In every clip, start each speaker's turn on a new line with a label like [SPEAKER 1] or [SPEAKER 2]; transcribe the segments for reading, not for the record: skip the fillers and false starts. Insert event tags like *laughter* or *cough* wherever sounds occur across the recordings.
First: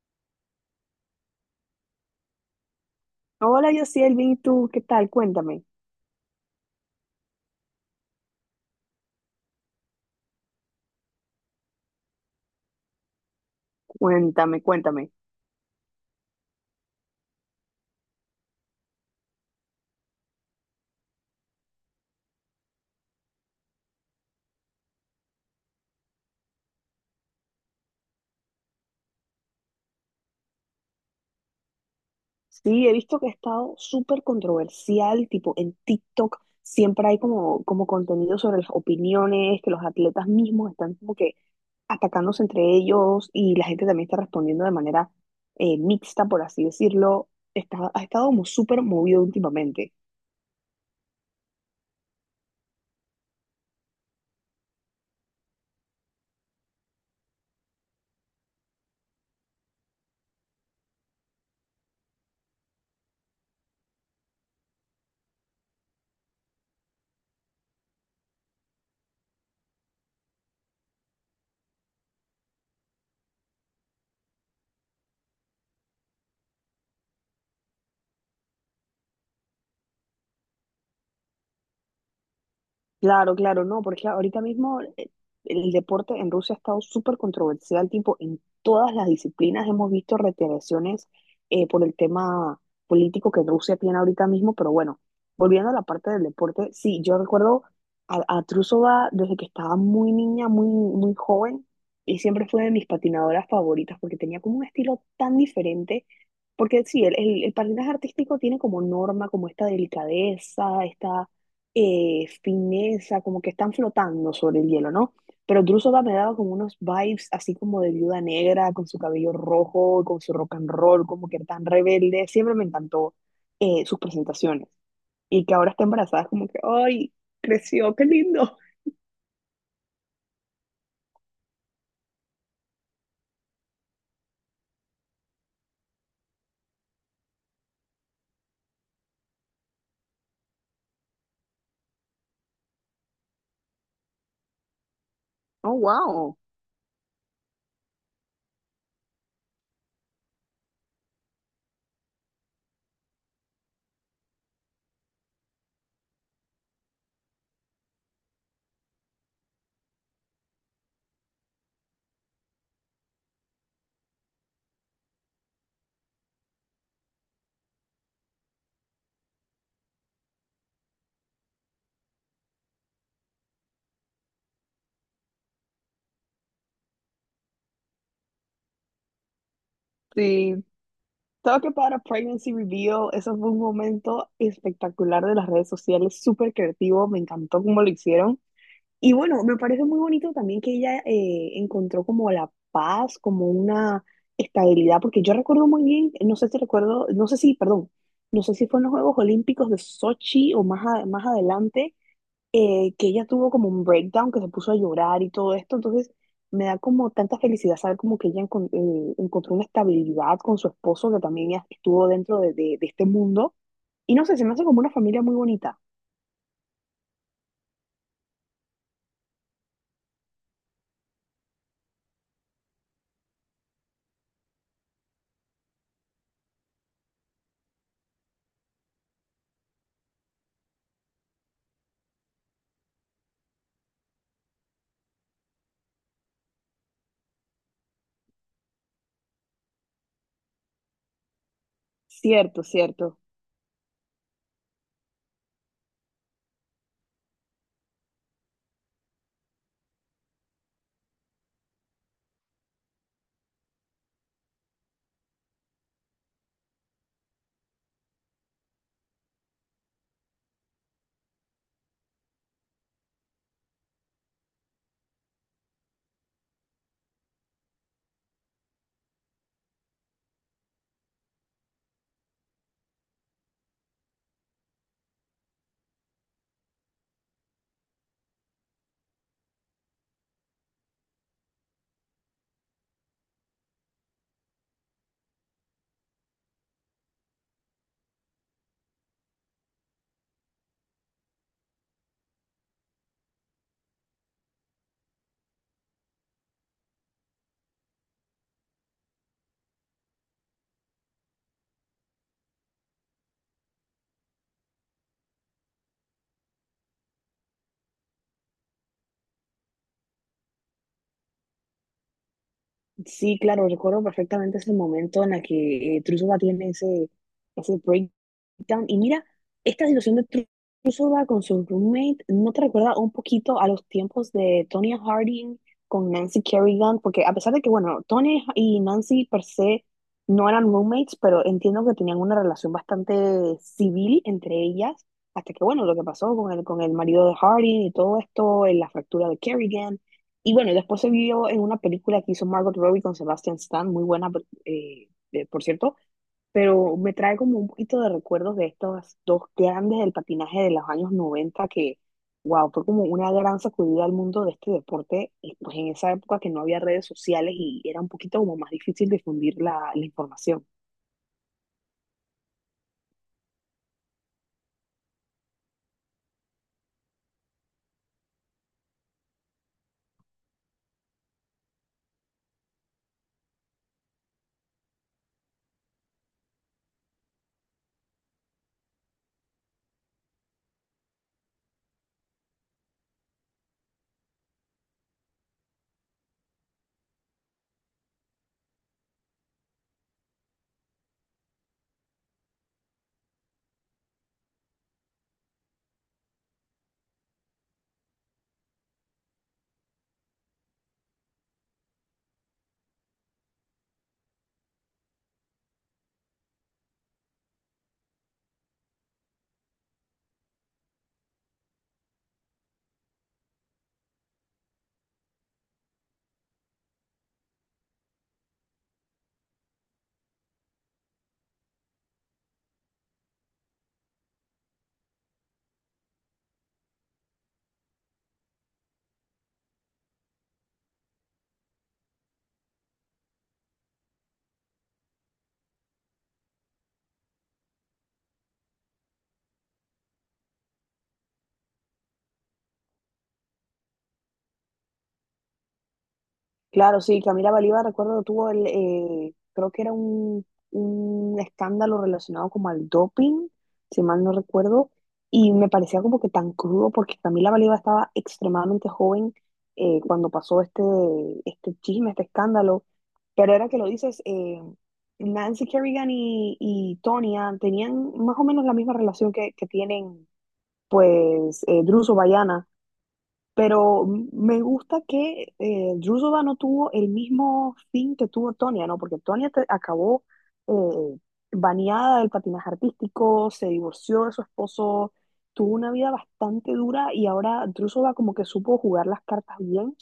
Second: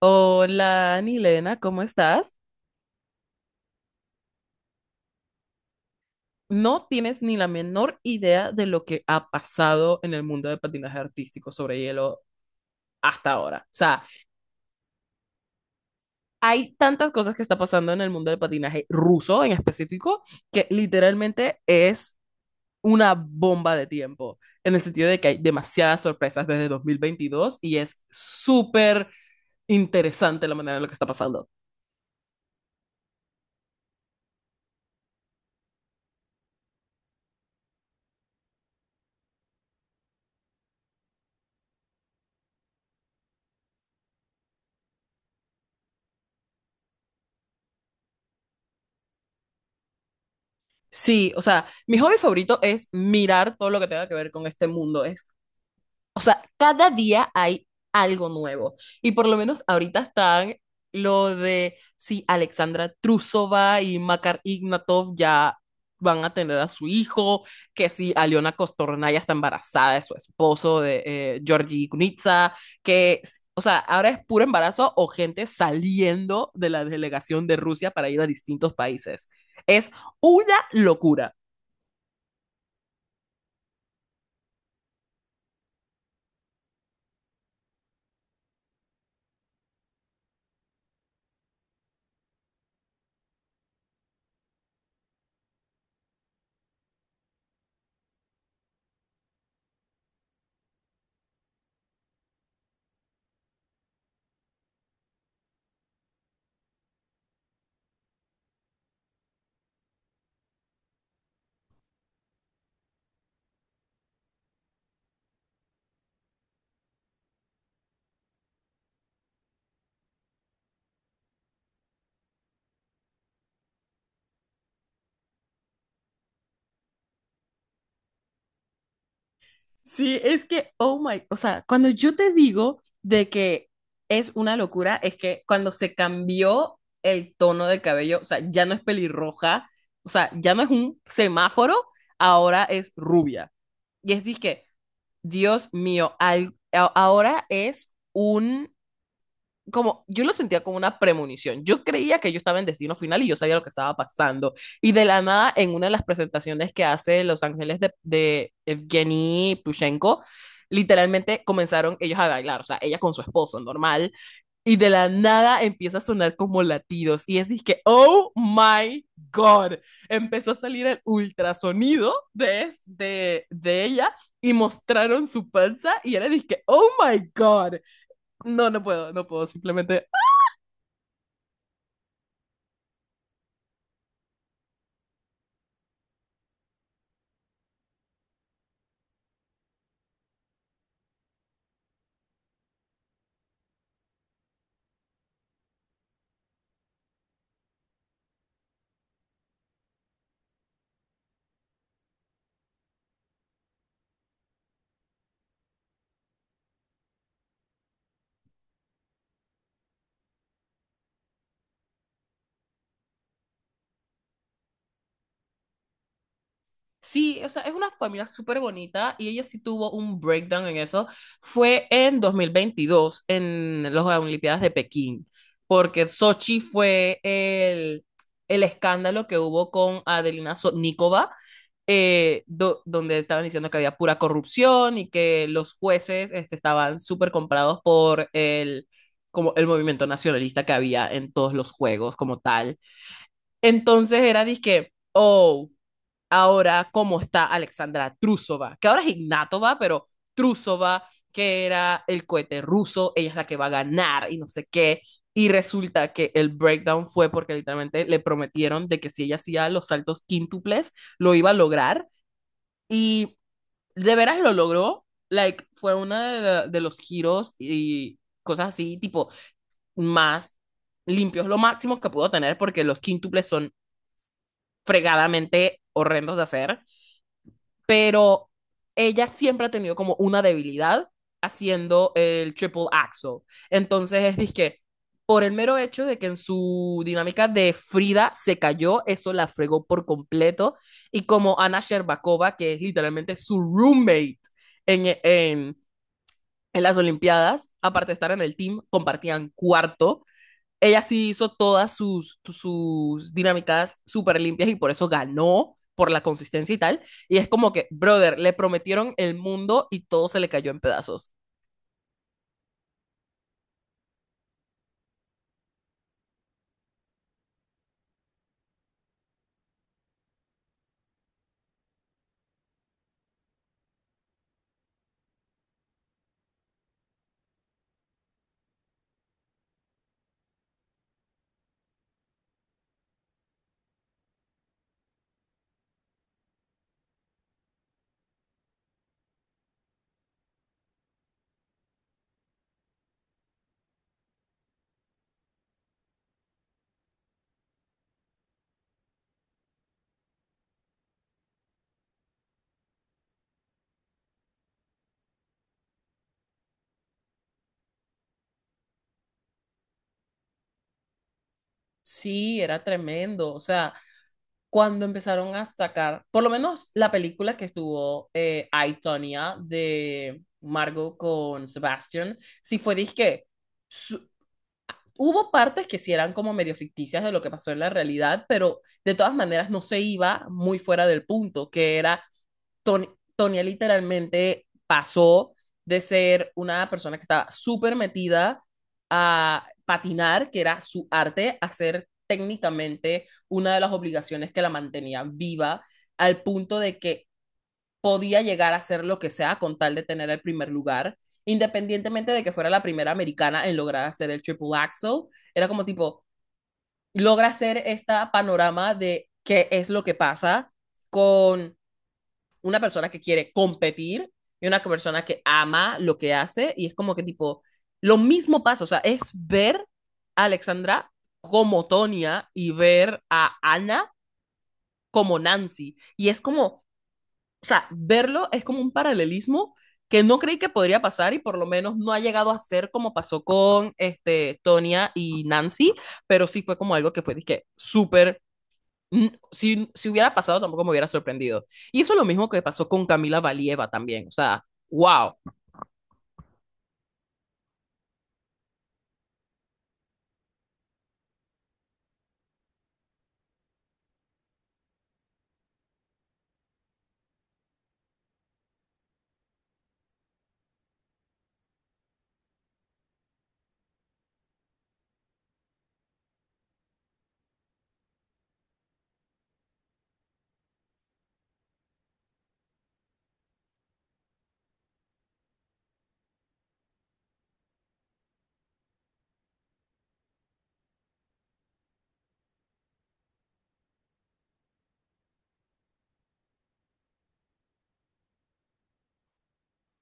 [SPEAKER 1] Hola, Anilena, ¿cómo estás?
[SPEAKER 2] Hola, Yosiel, bien, ¿y tú? ¿Qué tal? Cuéntame,
[SPEAKER 1] No tienes ni la menor idea de lo que ha pasado en el mundo de patinaje artístico sobre hielo hasta ahora. O sea,
[SPEAKER 2] cuéntame, cuéntame.
[SPEAKER 1] hay tantas cosas que está pasando en el mundo del patinaje ruso en específico que literalmente es una bomba de tiempo, en el sentido de que hay demasiadas sorpresas desde 2022 y es súper interesante la manera en la que está pasando.
[SPEAKER 2] Sí, he visto que ha estado súper controversial, tipo en TikTok siempre hay como, como contenido sobre las opiniones, que los atletas mismos están como que atacándose entre ellos y la gente también está respondiendo de manera mixta, por así decirlo. Ha estado como súper movido últimamente.
[SPEAKER 1] Sí, o sea, mi hobby favorito es mirar todo lo que tenga que ver con este mundo. Es O sea, cada día hay algo nuevo. Y por lo menos ahorita están lo de si Alexandra Trusova y Makar Ignatov ya van a tener a su hijo, que si Aliona Costorna ya está embarazada de su esposo, de Georgi Kunitsa, que, o sea, ahora es puro embarazo o gente saliendo de la delegación de Rusia para ir a distintos países. Es una locura.
[SPEAKER 2] Claro, claro, no, porque ahorita mismo el deporte en Rusia ha estado súper controversial, tipo, en todas las disciplinas hemos visto retaliaciones por el tema político que Rusia tiene ahorita mismo, pero bueno, volviendo a la parte del deporte, sí, yo recuerdo a Trusova desde que estaba muy niña, muy joven, y siempre fue de mis patinadoras favoritas, porque tenía como un estilo tan diferente, porque sí, el patinaje artístico tiene como norma, como esta delicadeza, esta fineza, como que están flotando sobre el hielo, ¿no? Pero Drusova me daba como unos vibes así como de viuda negra, con su cabello rojo, con su rock and roll, como que tan rebelde. Siempre me encantó sus presentaciones. Y que ahora está embarazada, es como que, ¡ay! Creció, qué lindo. *laughs*
[SPEAKER 1] Sí, es que, oh my, o sea, cuando yo te digo de que es una locura, es que cuando se cambió el tono de cabello, o sea, ya no es pelirroja, o sea, ya no es un semáforo, ahora es rubia. Y es que, Dios
[SPEAKER 2] Oh,
[SPEAKER 1] mío,
[SPEAKER 2] wow.
[SPEAKER 1] ahora es un como, yo lo sentía como una premonición. Yo creía que yo estaba en destino final y yo sabía lo que estaba pasando. Y de la nada, en una de las presentaciones que hace Los Ángeles de Evgeny Plushenko, literalmente comenzaron ellos a bailar, o sea, ella con su esposo, normal, y de la nada empieza a sonar como latidos, y es que, oh my god, empezó a salir el ultrasonido de ella, y mostraron su panza, y era dije, oh my god, no, no puedo, simplemente.
[SPEAKER 2] Sí. Talk about a pregnancy reveal. Eso fue un momento espectacular de las redes sociales, súper creativo. Me encantó cómo lo hicieron. Y bueno, me parece muy bonito también que ella encontró como la paz, como una estabilidad, porque yo recuerdo muy bien, no sé si recuerdo, no sé si, perdón, no sé si fue en los Juegos Olímpicos de Sochi o más, más adelante, que ella tuvo como un breakdown, que se puso a llorar y todo esto, entonces me da como tanta felicidad saber como que ella encontró una estabilidad con su esposo, que también ya estuvo dentro de, de este mundo, y no sé, se me hace como una familia muy bonita.
[SPEAKER 1] Sí, o sea, es una familia súper bonita y ella sí tuvo un breakdown en eso. Fue en 2022 en las Olimpiadas de Pekín, porque Sochi fue el escándalo que hubo con Adelina Sotnikova, donde estaban diciendo que había pura corrupción y que los jueces este, estaban súper comprados por el, como el movimiento nacionalista que había en todos los juegos como
[SPEAKER 2] Cierto,
[SPEAKER 1] tal.
[SPEAKER 2] cierto.
[SPEAKER 1] Entonces era disque, oh, ahora cómo está Alexandra Trusova, que ahora es Ignatova, pero Trusova, que era el cohete ruso, ella es la que va a ganar y no sé qué. Y resulta que el breakdown fue porque literalmente le prometieron de que si ella hacía los saltos quíntuples, lo iba a lograr. Y de veras lo logró. Like, fue uno de, de los giros y cosas así, tipo, más limpios, lo máximo que pudo tener, porque los quíntuples son fregadamente horrendos de hacer. Pero ella siempre ha tenido como una debilidad haciendo el triple axel. Entonces es disque, por el mero hecho de que en su dinámica de Frida se cayó, eso la fregó por completo. Y como Ana Sherbakova, que es literalmente su roommate en, en, en las Olimpiadas, aparte de estar en el team, compartían cuarto. Ella sí hizo todas sus, sus dinámicas súper limpias y por eso ganó por la consistencia y tal. Y es como que, brother, le prometieron el mundo y todo se le cayó en pedazos.
[SPEAKER 2] Sí, claro, recuerdo perfectamente ese momento en el que Truzova tiene ese Town. Y mira, esta situación de Trusova con su roommate, ¿no te recuerda un poquito a los tiempos de Tonya Harding con Nancy Kerrigan? Porque a pesar de que, bueno, Tony y Nancy per se no eran roommates, pero entiendo que tenían una relación bastante civil entre ellas, hasta que, bueno, lo que pasó con el marido de Harding y todo esto, en la fractura de Kerrigan. Y bueno, después se vio en una película que hizo Margot Robbie con Sebastian Stan, muy buena, por cierto, pero me trae como un poquito de recuerdos de estos dos grandes del patinaje de los años 90 que, wow, fue como una gran sacudida al mundo de este deporte, y pues en esa época que no había redes sociales y era un poquito como más difícil difundir la, la información.
[SPEAKER 1] Sí, era tremendo. O sea, cuando empezaron a sacar, por lo menos la película que estuvo I, Tonya, de Margot con Sebastian, sí fue disque su- hubo partes que sí eran como medio ficticias de lo que pasó en la realidad, pero de todas maneras no se iba muy fuera del punto, que era Tony, Tonya literalmente pasó de ser una persona que estaba súper metida a patinar, que era su arte, a ser técnicamente una de las obligaciones que la mantenía viva, al punto de que podía llegar a hacer lo que sea con tal de tener el primer lugar, independientemente de que fuera la primera americana en lograr hacer el triple axel, era como tipo, logra hacer esta panorama de qué es lo que pasa con una persona que quiere competir y una persona que ama lo que hace y es como que tipo, lo mismo pasa, o sea, es ver a Alexandra como Tonya y ver a Ana como Nancy. Y es como, o sea, verlo es como un paralelismo que no creí que podría pasar y por lo menos no ha llegado a ser como pasó con este, Tonya y Nancy, pero sí fue como algo que fue, dije, súper, mm, si, si hubiera pasado tampoco me hubiera sorprendido. Y eso es lo mismo que pasó con Camila Valieva también, o sea, wow.
[SPEAKER 2] Claro, sí, Camila Valiva, recuerdo, tuvo el, creo que era un escándalo relacionado como al doping, si mal no recuerdo, y me parecía como que tan crudo porque Camila Valiva estaba extremadamente joven cuando pasó este, este chisme, este escándalo, pero era que lo dices, Nancy Kerrigan y Tonya tenían más o menos la misma relación que tienen pues Drew Sobayana, pero me gusta que Drusova no tuvo el mismo fin que tuvo Tonia, ¿no? Porque Tonia acabó eh, baneada del patinaje artístico, se divorció de su esposo, tuvo una vida bastante dura y ahora Drusova como que supo jugar las cartas bien.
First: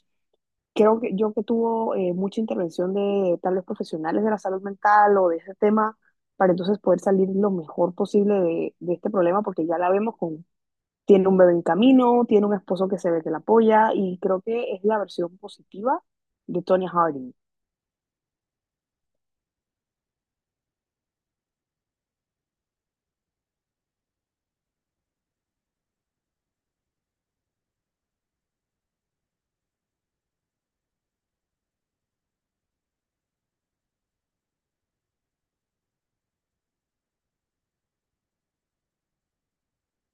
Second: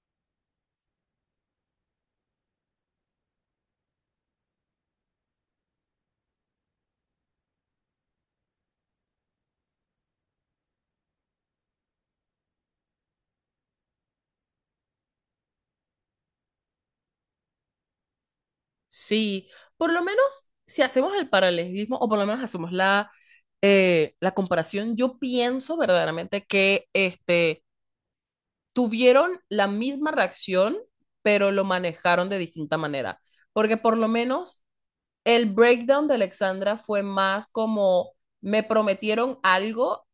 [SPEAKER 2] Creo que yo que tuvo mucha intervención de tal vez profesionales de la salud mental o de ese tema, para entonces poder salir lo mejor posible de este problema, porque ya la vemos con, tiene un bebé en camino, tiene un esposo que se ve que la apoya y creo que es la versión positiva de Tonya Harding.
[SPEAKER 1] Sí, por lo menos si hacemos el paralelismo o por lo menos hacemos la, la comparación, yo pienso verdaderamente que este, tuvieron la misma reacción, pero lo manejaron de distinta manera. Porque por lo menos el breakdown de Alexandra fue más como me prometieron algo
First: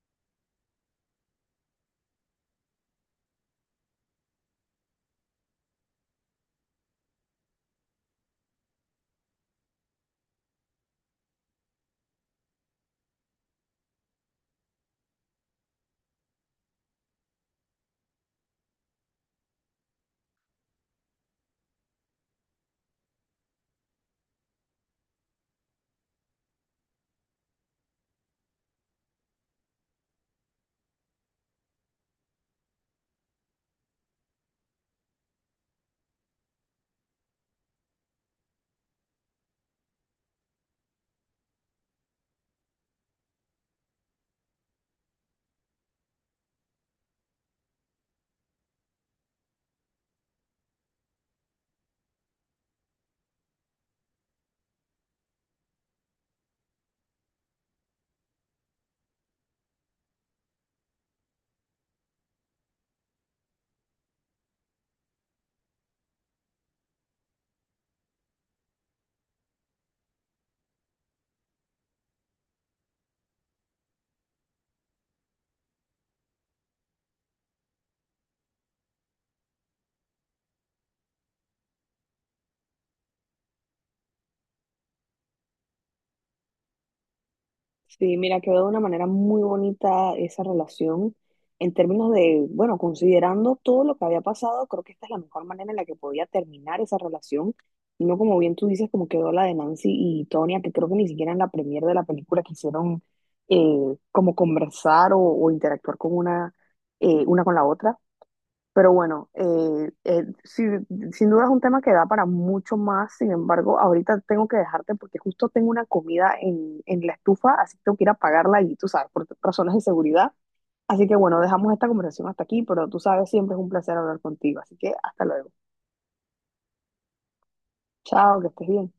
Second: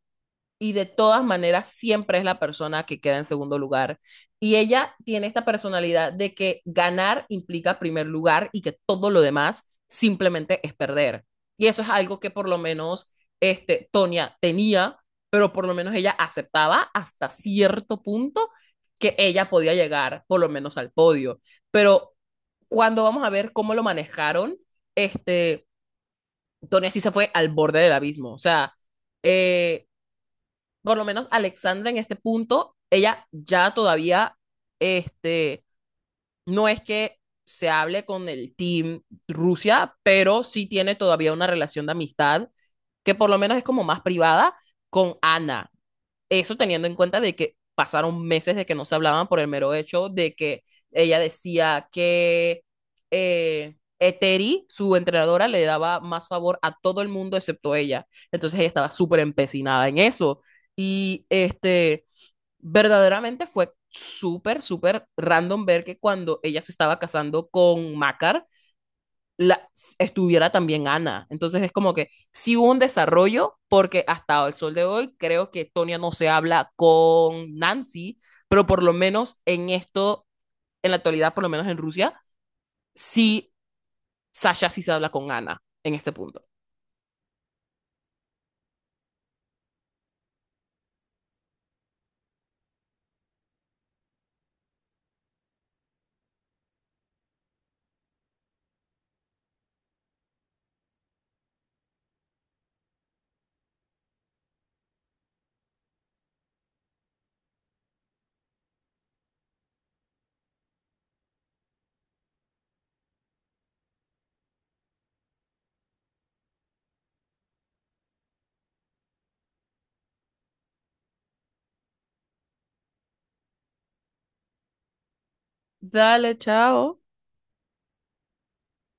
[SPEAKER 1] y de todas maneras siempre es la persona que queda en segundo lugar. Y ella tiene esta personalidad de que ganar implica primer lugar y que todo lo demás simplemente es perder. Y eso es algo que por lo menos este Tonia tenía, pero por lo menos ella aceptaba hasta cierto punto que ella podía llegar por lo menos al podio. Pero cuando vamos a ver cómo lo manejaron, este Tonia sí se fue al borde del abismo, o sea, eh, por lo menos Alexandra en este punto, ella ya todavía, este, no es que se hable con el team Rusia, pero sí tiene todavía una relación de amistad que por lo menos es como más privada con Ana, eso teniendo en cuenta de que pasaron meses de que no se hablaban por el mero hecho de que ella decía que Eteri, su entrenadora, le daba más favor a todo el mundo excepto ella. Entonces ella estaba súper empecinada en eso. Y este, verdaderamente fue súper, súper random ver que cuando ella se estaba casando con Makar la, estuviera también Ana. Entonces es como que sí hubo un desarrollo, porque hasta el sol de hoy creo que Tonia no se habla con Nancy, pero por lo menos en esto, en la actualidad, por lo menos en Rusia, sí, Sasha sí se habla con Ana en este punto.
[SPEAKER 2] Sí, mira, quedó de una manera muy bonita esa relación en términos de, bueno, considerando todo lo que había pasado, creo que esta es la mejor manera en la que podía terminar esa relación. Y no como bien tú dices, como quedó la de Nancy y Tonya, que creo que ni siquiera en la premiere de la película quisieron eh, como conversar o interactuar con una con la otra. Pero bueno, sí, sin duda es un tema que da para mucho más. Sin embargo, ahorita tengo que dejarte porque justo tengo una comida en la estufa, así que tengo que ir a pagarla y tú sabes, por razones de seguridad. Así que bueno, dejamos esta conversación hasta aquí, pero tú sabes, siempre es un placer hablar contigo. Así que hasta luego.
[SPEAKER 1] Dale, chao.
[SPEAKER 2] Chao, que estés bien.